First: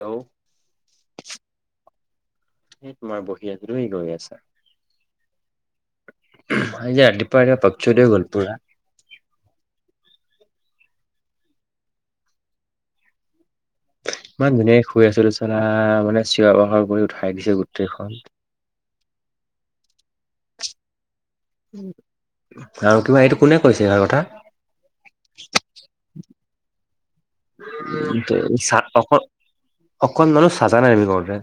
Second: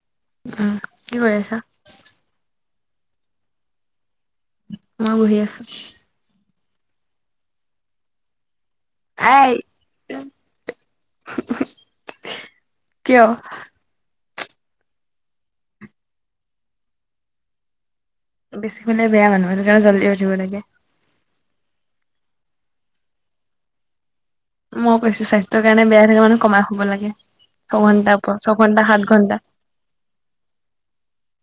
Hello উম কি কৰি আছা? [inaudible] তোমাৰ বহি আছো তুমি কি কৰি আছা [inaudible] মই বহি আছো। [unintelligible] আজি ৰাতিপুৱা পক্ষুড গল পুৰা আই কিয়? ইমান ধুনীয়াকে শুই আছো আছিলোঁ চালা মানে চিঞৰ বাখৰ কৰি উঠাই দিছে গোটেইখন বেছি শুই থাকিলে বেয়া মানুহ সেইকাৰণে জলদিউ উঠিব লাগে আৰু কিবা এইটো কোনে কৈছে এইষাৰ কথা মই কৈছো স্বাস্থ্যৰ কাৰণে বেয়া থাকে মানুহ কমাই শুব লাগে ছঘন্টাৰ ওপৰত, ছঘন্টা, সাত অক ঘন্টা। অকন মানুহ চাজা নাই আমি কৰওঁতে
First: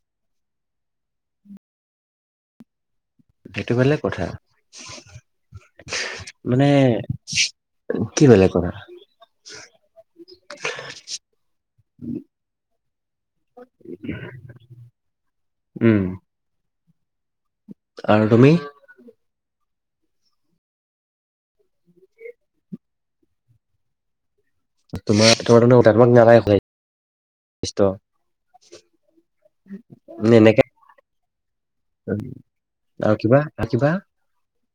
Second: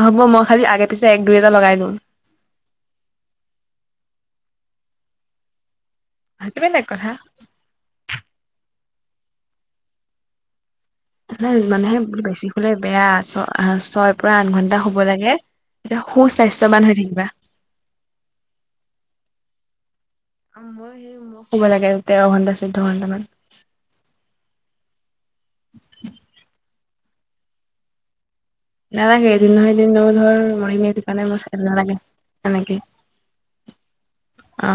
হ'ব মই খালি আগে পিছে এক দুই এটা লগাই লওঁ সেইটো বেলেগ কথা সেইটো মানে বেলেগ কথা। কি বেলেগ কৰা মানুহে বেছি শুলে বেয়া ছয় পৰা আঠ ঘন্টা হুব লাগে উম এতিয়া সু-স্বাস্থ্যৱান থাকিবা। আৰু তুমি? মই সেই মই শুব লাগে তেৰ ঘন্টা চৈধ্যয় ঘন্টামান। তোমাৰ তোমাৰ ত তোমাক নালাগে হয় নালাগে এদিন নহয় এদিন ন ধৰ এনেকে মৰিমে সেইকাৰণে নালাগে সেনেকেই। আৰু কিবা আ কিবা অ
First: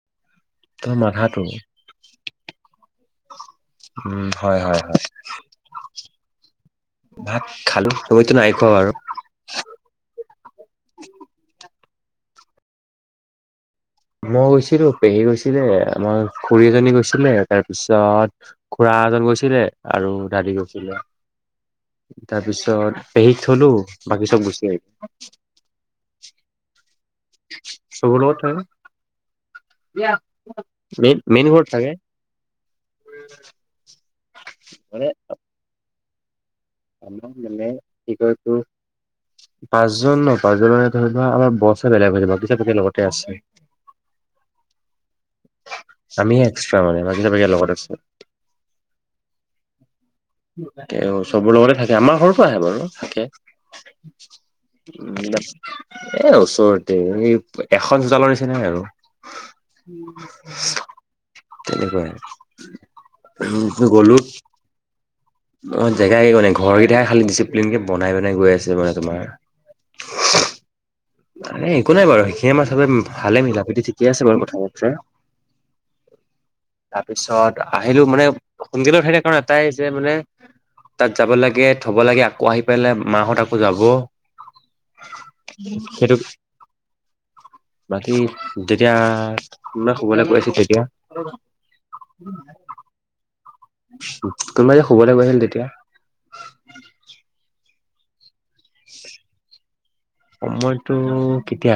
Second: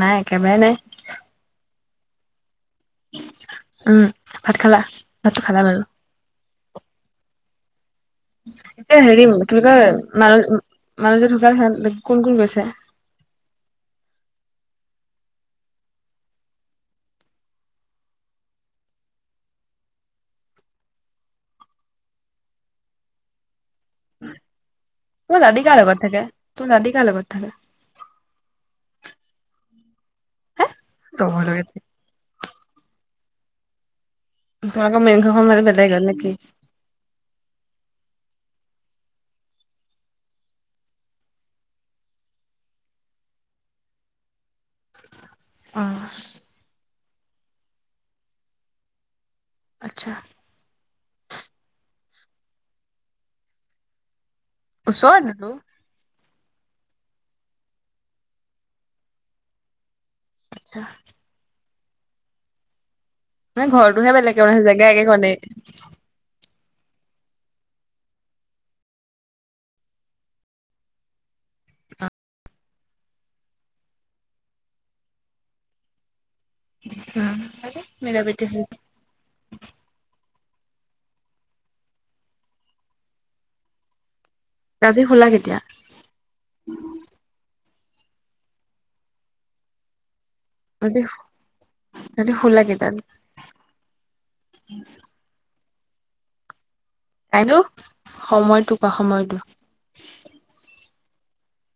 নাই কামেই নাই। উম উ ভাত হয় খালা হয় হয়। ভাতটো খালা বাৰু ভাত খালো। তুমিতো নাই খোৱা বাৰু। এতিয়া হেৰি কি কয় মানুহ মানুহজী ঢুক খ কোন কোন গৈছে? মই গৈছিলো পেহী গৈছিলে মই খুৰী এজনী গৈছিলে তাৰপিছত খুৰা মাহত গৈছিলে আৰু দাদী গৈছিলে তাৰপিছত পেহীক থলো বাকী চব গুচি আহিলো। তোমাৰ দাদী কাৰ লগত থাকে তোমাৰ দাদী কাৰ লগত থাকে চহুৰত হয়। মে চবৰ মেইন লগত ঘৰত থাকে। ত আকৌ মেইন ঘৰ বেলেগেই নেকি? মে কি কয় এইটো পাঁচজন ন পাঁচজন ধৰিলোৱা আমাৰ বছে বেলেগ হৈছে বাগিচব বাকীৰ লগতে আছে। [inaudible] অ আমি এক্সট্ৰা বাকী চব একে লগত আছে। আচ্ছা। চবৰ লগতে থাকে আমাৰ ঘৰটো আহে বাৰু থাকে। ওচৰততো এ ওচৰতে এই এখন চোতলৰ নিচিনাই আৰু। আচ্ছা। তেনেকুৱাই। মানে ঘৰটোহে গ'লো বেলেগে আৰু জেগা একেখনে। অ জেগাই মানে ঘৰ এতিয়া খালি ডিচিপ্লিন বনাই বনাই গৈ আছে মানে তোমাৰ। একো নাই বাৰু সেইখিনি আমাৰ চবে ভালে মিলা প্ৰীতি ঠিকেই আছে বাৰু কথা বতৰা [inaudible] তাৰপিছত আহিলো মিলা মানে প্ৰীতি আছে সোনকালে উঠাই দিয়ে কাৰণ এটাই যে মানে তাত যাব লাগে থব লাগে আকৌ আহি পেলাই মাহত আকৌ যাব। ৰাতি হুলা কেতিয়া? সেইটো বাকি যেতিয়া মই শুবলে কৈছ মানে মানে হুলা কেইটাত? কোনোবা যে শুবলে গৈআহিল তেতিয়া। টাইমটো সময়টো বা সময়টো? সময়টো কেতিয়া?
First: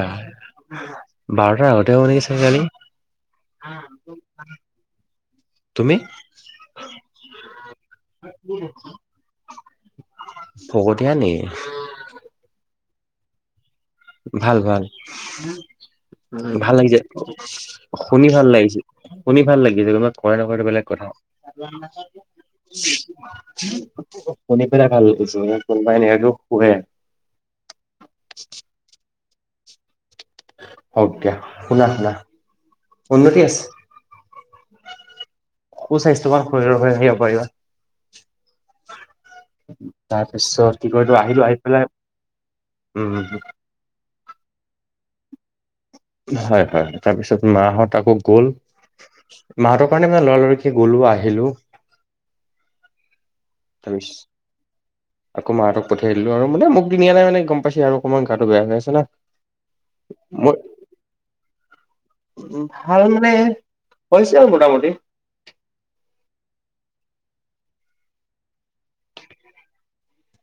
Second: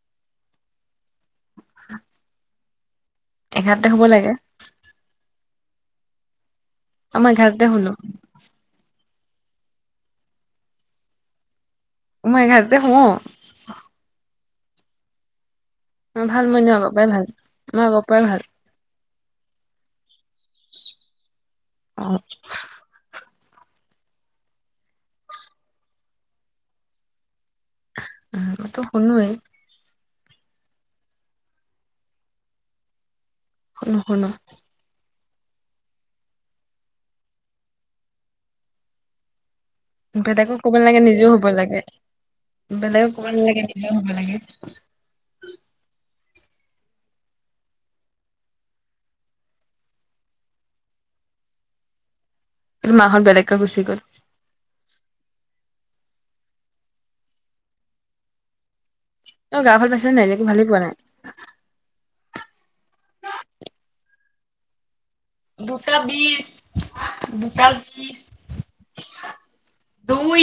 বাৰটাৰ আগতে হব নেকি চাগে কালি। এঘাৰটাতে শুব লাগে তুমি? আমাৰ এঘাৰটাতে হুলো। ভকতীয়া নেকি? মই এঘাটাতে হোও। ভাল ভাল মোৰ ভাল এনেও আগৰ লাগিছে পৰাই মোৰ আগৰ পৰাই শুনি ভাল লাগিছে। শুনি ভাল লাগিলি। কোনোবা কৰে নকৰে সেইটো বেলেগ কথা। অ', শুনি পেলাই ভাল লাগিছে কোনোবাই এনেকেও শুকুৱে। মই ত শুৱেই। হওক দিয়া শুনা শুনা। উন্নতি নুশুনো। সুস্বাস্থ্যমান হৈ হে আগবাঢ়িবা। বেলেগক কব নালাগে নিজেও হ'ব লাগে। পেলাই বেলেগক উম কব নালাগে নিজেও হব লাগে। [unintelligible] হয় হয় তাৰপিছত মাহঁত আকৌ গ'ল। মাহতৰ কাৰণে মানে লৰালৰিকে গলো আহিলো। [unintelligible] মাহত বেলেগ। তি আকৌ মাৰ। পঠাই দিলো আৰু মানে মোক নিনিলে মানে গম পাইছে আৰু অকমানটো বেয়া হৈছে। অ গা ভাল পাইছে নাই নে একো ভালেই পোৱা নাই? উ ভাল মানে হৈছে আৰু মোটামুটি। দুটা বিছ দুটা বিশ। দুই।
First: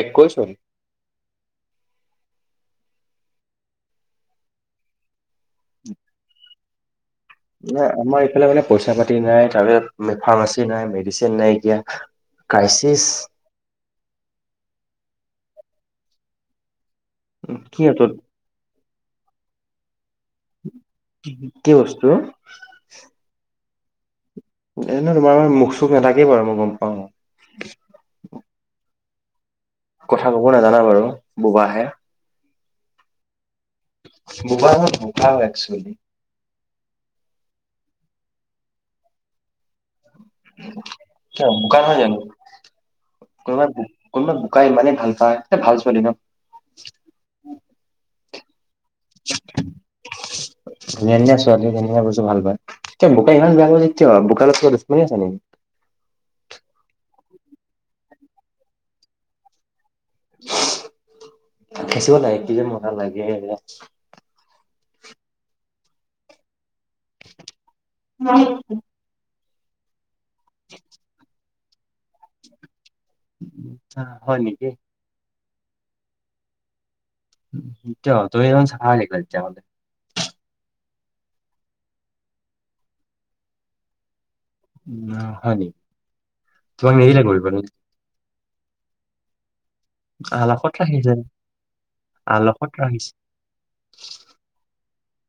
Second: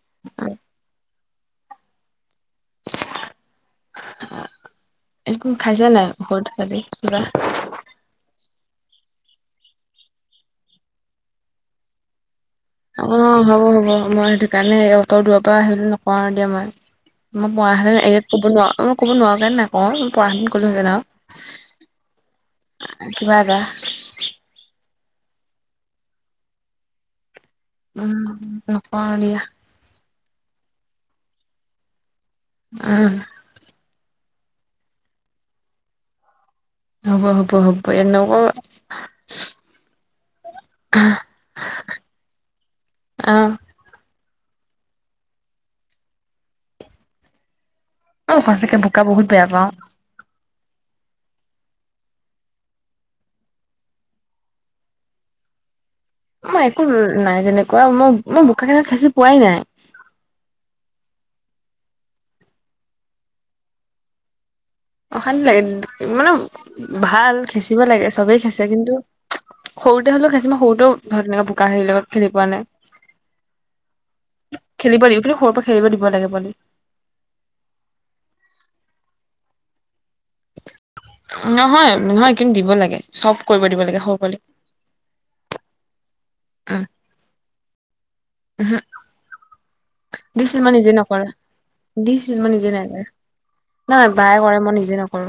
একৈশ হ'ল একো খাইছা নাই ঔৰত কি কিবা। নাই আমাৰ ইফালে মানে পইচা পাতি নাই তাৰ পিছত ফাৰ্মাচী নাই মেডিচিন নাই। অ ক্ৰাইচিছ হ'ব হ'ব মই সেইটো কাৰণে। অটৰ দূৰ পৰা আহিলো নকওঁ দিয়া মই। মই মই কি তত হোত ক'ব নোৱাৰো মই ক'ব নোৱাৰো কাৰণে নাইকওঁ। পৰাহেঁতেন কলোহেতেন আও কি বস্তু কিবা এটা। এনে ন তোমাৰ মানে মুখ চখ নাথাকে বাৰু মই গম পাওঁ। উম নকও দিয়া। কথা কব নাজানা বাৰু বোবাহে। অহ। বোবা হয় বোপা একচলি হ'ব হ'ব হ'ব এনেকুৱা। কিয় বোকা নহয় জানো? অ', কবাত ক বোকাই ইমানেই ভাল পায় এ ভাল ছোৱালী ন। অ সঁচাকে বোকা বহুত বেয়া পাওঁ। ধুনীয়া ছোৱালী ধুনীয়া বস্তু ভাল পায়। বোকা ইমান বেয়া পোৱা যে কিয়? বোকাৰ লগত কিবা দুচমনি আছে নেকি? মই একো নাই যেনেকুৱা মই মই বোকাখত খাচি পোৱাই নাই। খচিব লাগে কি যে মজা লাগে। অশান্তি লাগে মানে ভাল খেচিব লাগে চবেই খেচে কিন্তু। সৰুতে হলেও খাইচি মই সৰুতেও ধৰ তেনেকে বোকা হিৰ লগত খেলি পোৱা নাই। উ হ হয় নেকি। খেলিব দিব কিন্তু সৰুৰ পৰা খেলিব দিব লাগে পোৱালি। কিয় তুমি ইমান চাফা নেকি তেতিয়াহলে? নহয় নহয় কিন্তু দিব লাগে চব কৰিব দিব লাগে সৰু পোৱালিক। [unintelligible] উম হুম দিছিল আলাসত মই নিজে নাই ৰাখিছে কৰা। দিছিল মই নিজে আলাসত নাই কৰা। ৰাখিছে নাই বায় কৰে মই নিজে নকৰো।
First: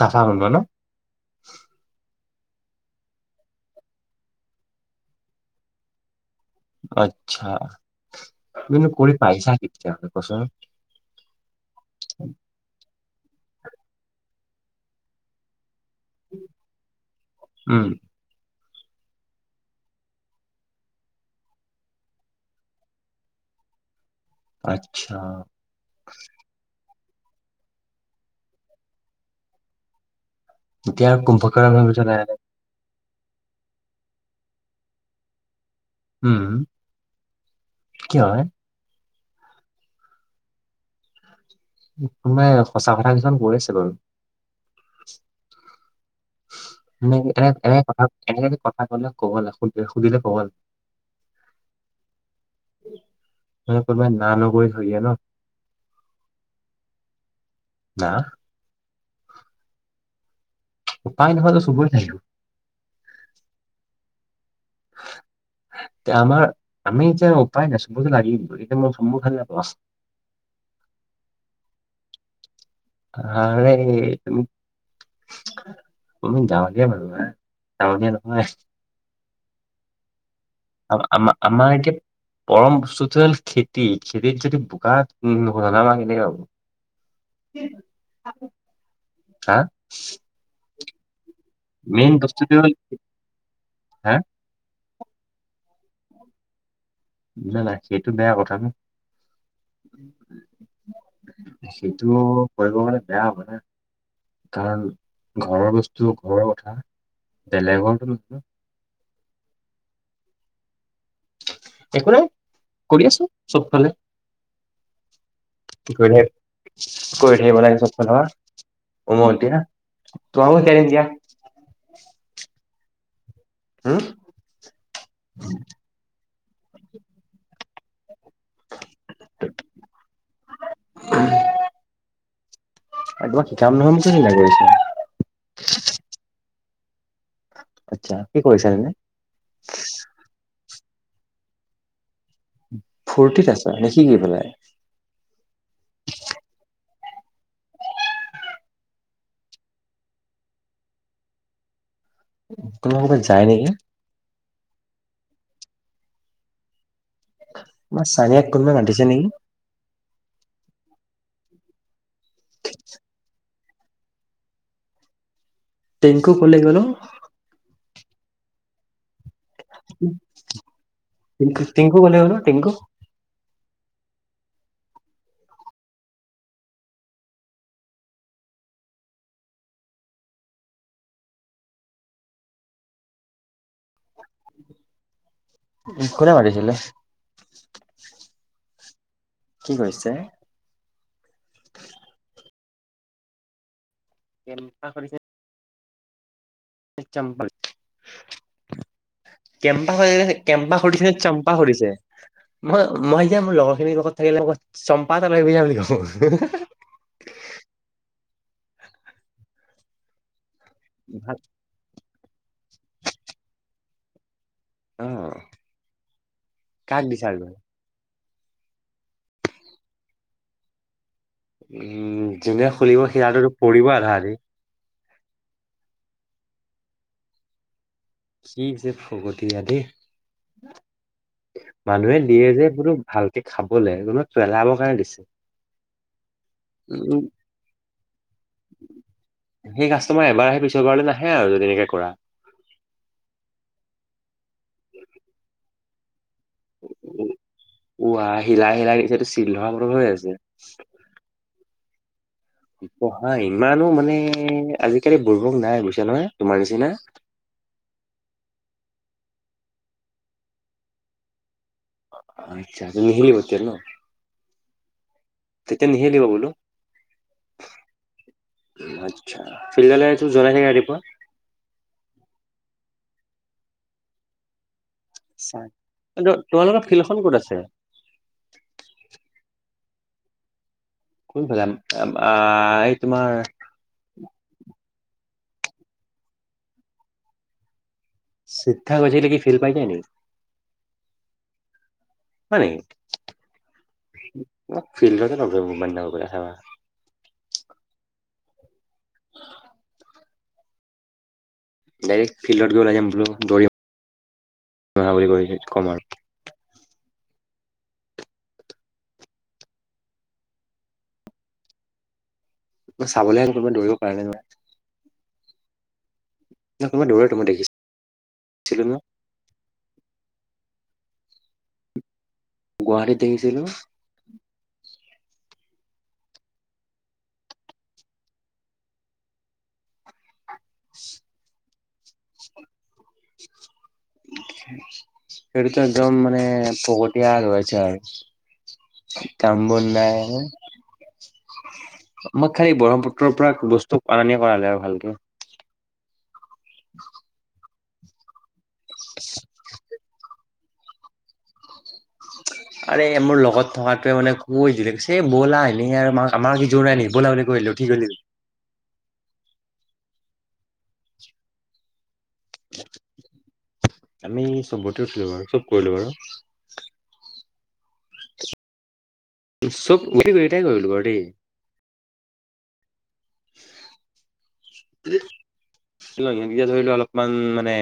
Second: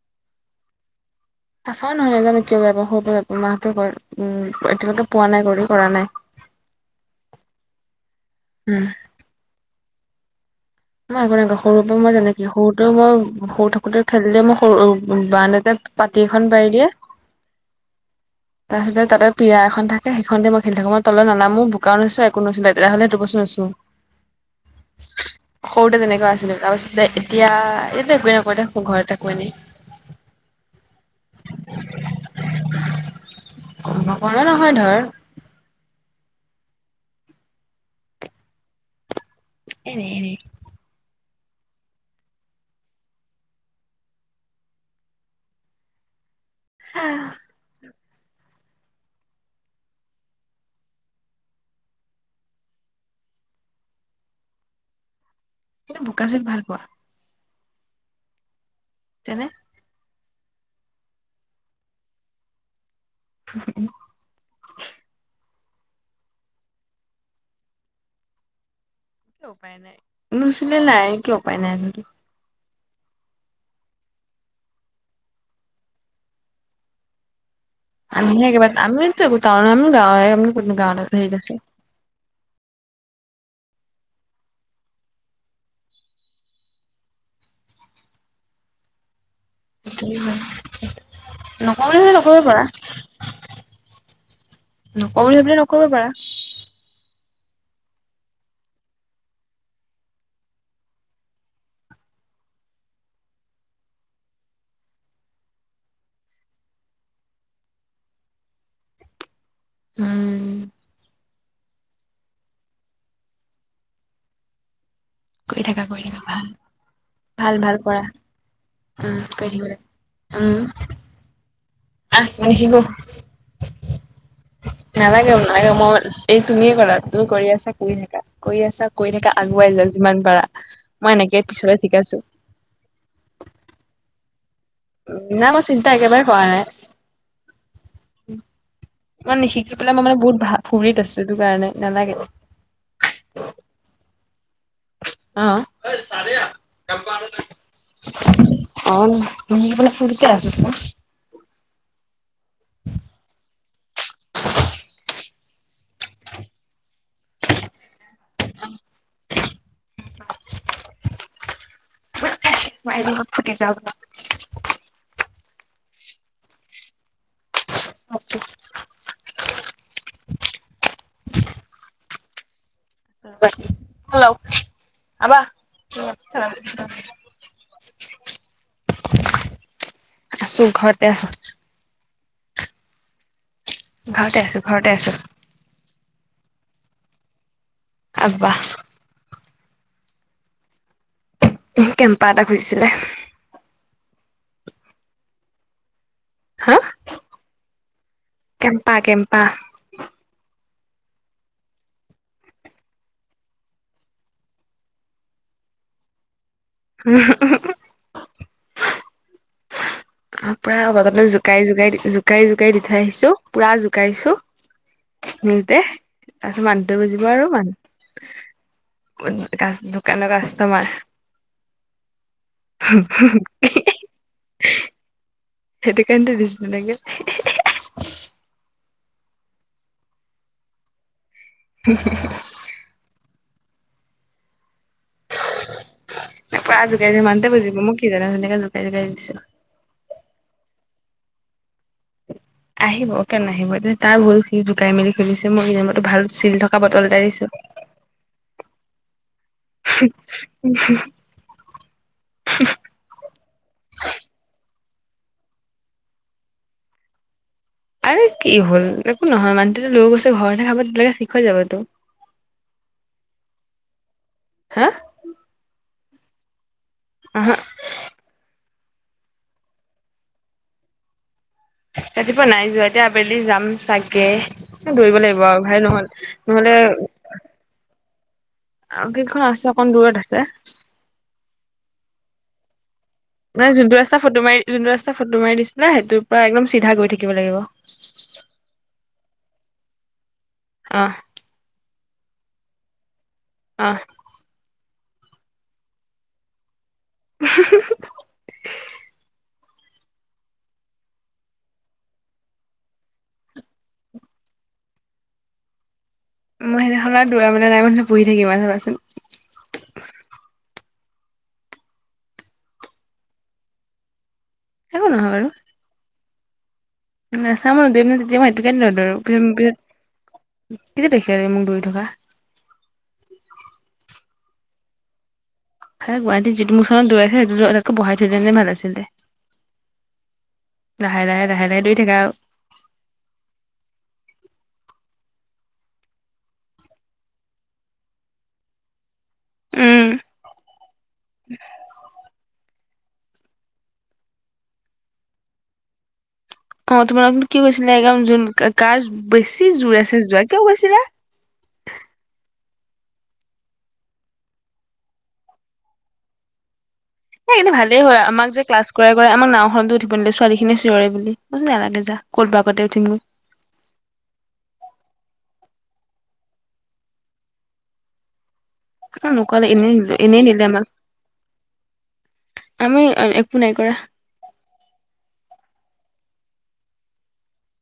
চাফা কৰিব ন চাফা নহয় ক বাৰ সৰু বা ৰ মাহটো উ এতিয়ালৈকে পোৱা নাই কৰি কৰা নাই আচ্ছা উম তইনো কৰি পাইচা কি তেতিয়াহলে কোৱাচোন। ন একো নাই সৰুৰ পৰা মই যেনেকি সৰুতে মই সৰু থাকোতে খেলিলে মই বাৰান্দাতে পাতি এখন পাৰি দিয়ে উম তাৰপিছত তাতে পিয়া এখন থাকে সেইখনতেই খেলি থাকো। মই তললে নানামো, বোকাও নোছো একো নোছো। লেতেৰা হ'লে বস্তু আচ্ছা সৰুতে তেনেকোৱা আছিলে তাৰপাছত এতিয়া এ একোৱে নকৰো ঘৰত থাকো এনেই। এতিয়া আৰু কুম্ভকৰণ হৈ গৈছে লাহে লাহে কৰা নহয় ধৰ উম কি হয় এনে এনে তানে সঁচা কথা কিছুমান কৈ আছে বাৰু ন এনে এনে এনে কথা কলে কবল সু সুধিলে কব [unintelligible] বোকা চোকা ভাল পোৱা ত তেনে উপায় নহয়ত চবৰে থাকিব [unintelligible] এয়া আমাৰ আমি এতিয়া উপায় নাছো বতো লাগিম বুলি ক উপায় নাই নুচে নাই কিয় উপায় নাই আ হা যে আমি গাওঁ লিলা মানুহ না আমি স একেবাৰে আমি একো গাঁৱ ক গাঁৱ আম হৈ গ আছে আমাৰ এতিয়া পৰম চুতল খেতি খেতিৰ যদি বোকাত ন মাকেনে পাব উম আ সেইটো হয় নকলে হলে মেইন নকব বস্তুটো পাৰা হ'ল হা নকলে হলে কৰিব পাৰা বুজা নাই সেইটো বেয়া কথা ন সেইটো কৰিব মানে বেয়া হ'ব ন কাৰণ ঘৰৰ বস্তু ঘৰৰ কথা বেলেগৰটো উম একো নাই কৰি আছো চবফালে কৰি থাকা কৰি থাকা ভাল কইঠেই ভাল ভাল বনাইক কৰা চ না উম কৰি উমতিয়া থাকিব লাগে। তোম উম কেতিয়া আহ মান শি হম নালাগে নালাগে মই এই তুমিয়ে কৰা তুমি কৰি আছা কৰি থাকা কৰি আছা কৰি থাকে আগুৱাই যা যিমান পাৰা মই এনেকে পিছলে ঠিকে আছো কিবা শিকাম নহয় মে না মই চিন্তা একেবাৰে কৰা নাই আচ্ছা কি কৰিছা এনে মানে নিশিকি পেলাই মই মানে বহুত ভ ফুৰিত আছো এইটো কাৰণে নালাগে ফুৰ্তিত আছা নেকি কি পেলাই অ [unintelligible] অ ম ব ফুৰিতে আছছিল। কোনোবা কবাত যায় নেকি? ন চনিয় আ ক নো কডছে নেকি? বাহিৰ লগত ফুটি যাওঁ। টিংকু কলে গল অ। আশ টিংকু টিংকু কলে গ'লো টিংকু হেল্ল আবা, আছো ঘৰতে আছো। ঘৰতে আছো ঘৰতে আছো। কোনে মাতিছিলে আবা। কি কৈছে? কেম্পা এটা খোঁজিছিলে। কে ক কৰিছে? হা চম্পল। কেম্পা কেম্পা কেম্পা স কেম্পা সুৰিছে নে চম্পা সুৰিছে। মই, মই এতিয়া মোৰ লগৰ খিনিৰ লগত থাকিলে মৌ চম্পাতলৈ যাম বুলি কৈছো। হম। অ, পুৰা বৰ্তমান জোকাৰি, জোকাৰি, জোকাৰি জোকাৰি দি থৈ আহিছো। পুৰা জোকাৰিছো। অ মিলতে তাৰপিছত মানুহ তো কাক বুজিব দিছা আৰু মানুহ ক দোকানৰ কাষ্টমাৰ। উম, জোনে খুলিব সিৰাটোতটো পৰিব আৰু আধা অধি। সেইটো কাৰণেতো দিছ ন লাগে। কি যে ফকতিয়া দেই। মানুহে দিয়ে যে বো ভালকে খাবলে কোনো পেলাাব দিছে। পুৰা জোকাৰিছো উম, মানুহটোৱে বুজিব মই কি জানো তেনেকে জোকাৰি জোকাৰি দিছো সেই কাষ্টমাৰ এবাৰ আহে, পিছৰবাৰলৈ নাহে আৰু যদি এনেকে কৰা আহিব কেনে আহিব এতিয়া তাৰ ভুল সি জুকাই মেলি খুুলিছে মই সো ভাল। চিল থকা বটল এটাই দিছো। উ, আহ হিলাই-হিলাই নিচটো চিল থকা বটলত হৈ আছে। [inaudible] পঢ়া ইমানো মানে আজি কালি। কালি বুৰ্বক নাই বুইছা নহয়, তোমাৰ নিচিনা? আৰু কি হ'ল একো নহয় মানুহটো লৈ গৈছে ঘৰতে খাব তেনেকে ঠিক হৈ যাবতো। আচ্ছা নেহৰি বতে ন? হা। নিহিলিব বোলো। আহা। আচ্ছা, [unintelligible] ৰাতিপুৱা নাই যোৱা। এতিয়া আবেলি যাম চাগে। দৌৰিব লাগিব আৰু ভাল নহল। কিন্তু তোমালোকৰ ফিল্ডখন ক'ত নহ'লে, আছে কেইখন আছে অকণ দূৰত আছে। ক [unintelligible] নানে যোনটো ৰাস্তা ফটো মাৰি যোনটো ৰাস্তা ফটো মাৰি দিছিলে সেইৰ পৰা একদম চিধা কৰি থাকিব লাগিব। চিধা গৈ থাকিলে কি [inaudible] আহ। হয় নেকি? ফিল্ড ন [unintelligible] উ [unintelligible] ডাইৰেক্ট ফিল্ডত গৈ ওলাই যাম বোলো দৌৰিম বুলি কম আৰু মই সেইদিনাখন আৰু দৌৰা মানে নাই মানহ পুহি থাকিমা চাবাচোন। চাবলৈ হেনক কৰিব দৌৰিব কাৰণে নহয়। কব নহয় বাৰু। ন কোনোবা দৌৰে তো মই ন চামানোম ন তেমইিতো দেখিছিলো ন কেডৰ [unintelligible] কেতিয়া দেখি আে মোক দৌৰি থকা। গুৱাহাটীত দেখিছিলো। গুৱাহাটী যিটো মোৰ চানত দৌৰা আছে সেইটো তো বহাই থৈলেনে যে ভাল আছিল। লাহে, লাহে লাহে, লাহে দৌৰি থাকা আৰু। সেইটোতো একদম মানে ফকতিয়া ৰৈছে আৰু। [inaudible] কাম বন উম নাই। মই খালী ব্ৰহ্মপুত্ৰ ৰ পৰা বস্তু আনিয়ে কৰালে আৰু ভালকে। অ, তোমাৰ আপ কি কৈছিলে য গ বেছি জুোৰ আছে। যোৱা কিয় গৈছিলে। আৰে মোৰ লগত থকাটোৱে মানে কছে ব'লা এনে আৰু ম আমাৰ কিযোৰ নাই নি ব'লা বুলি কৈ সনে দিলে উঠি ভালেই গ'লি। হয় আমাক যে ক্লাছ কৰা। আমাক নাওখনতো উঠিব নিদিলে ছোৱালী খিনি চিঞৰে বুলি মই বোলো নালাগে যা ক'তব কাতে উঠিমগৈ। আমি চবতে উঠিলো বাৰু চব কৰিলো বাৰু। ন নকালে এনেইন চব এনেই গোটেইকেইটাই নিলে আমাক কৰিলো বাৰু দেই। আমি একো নাই কৰা। শ্বিলঙীকেইতিয়া ধৰি লোৱা অলপমান মানে।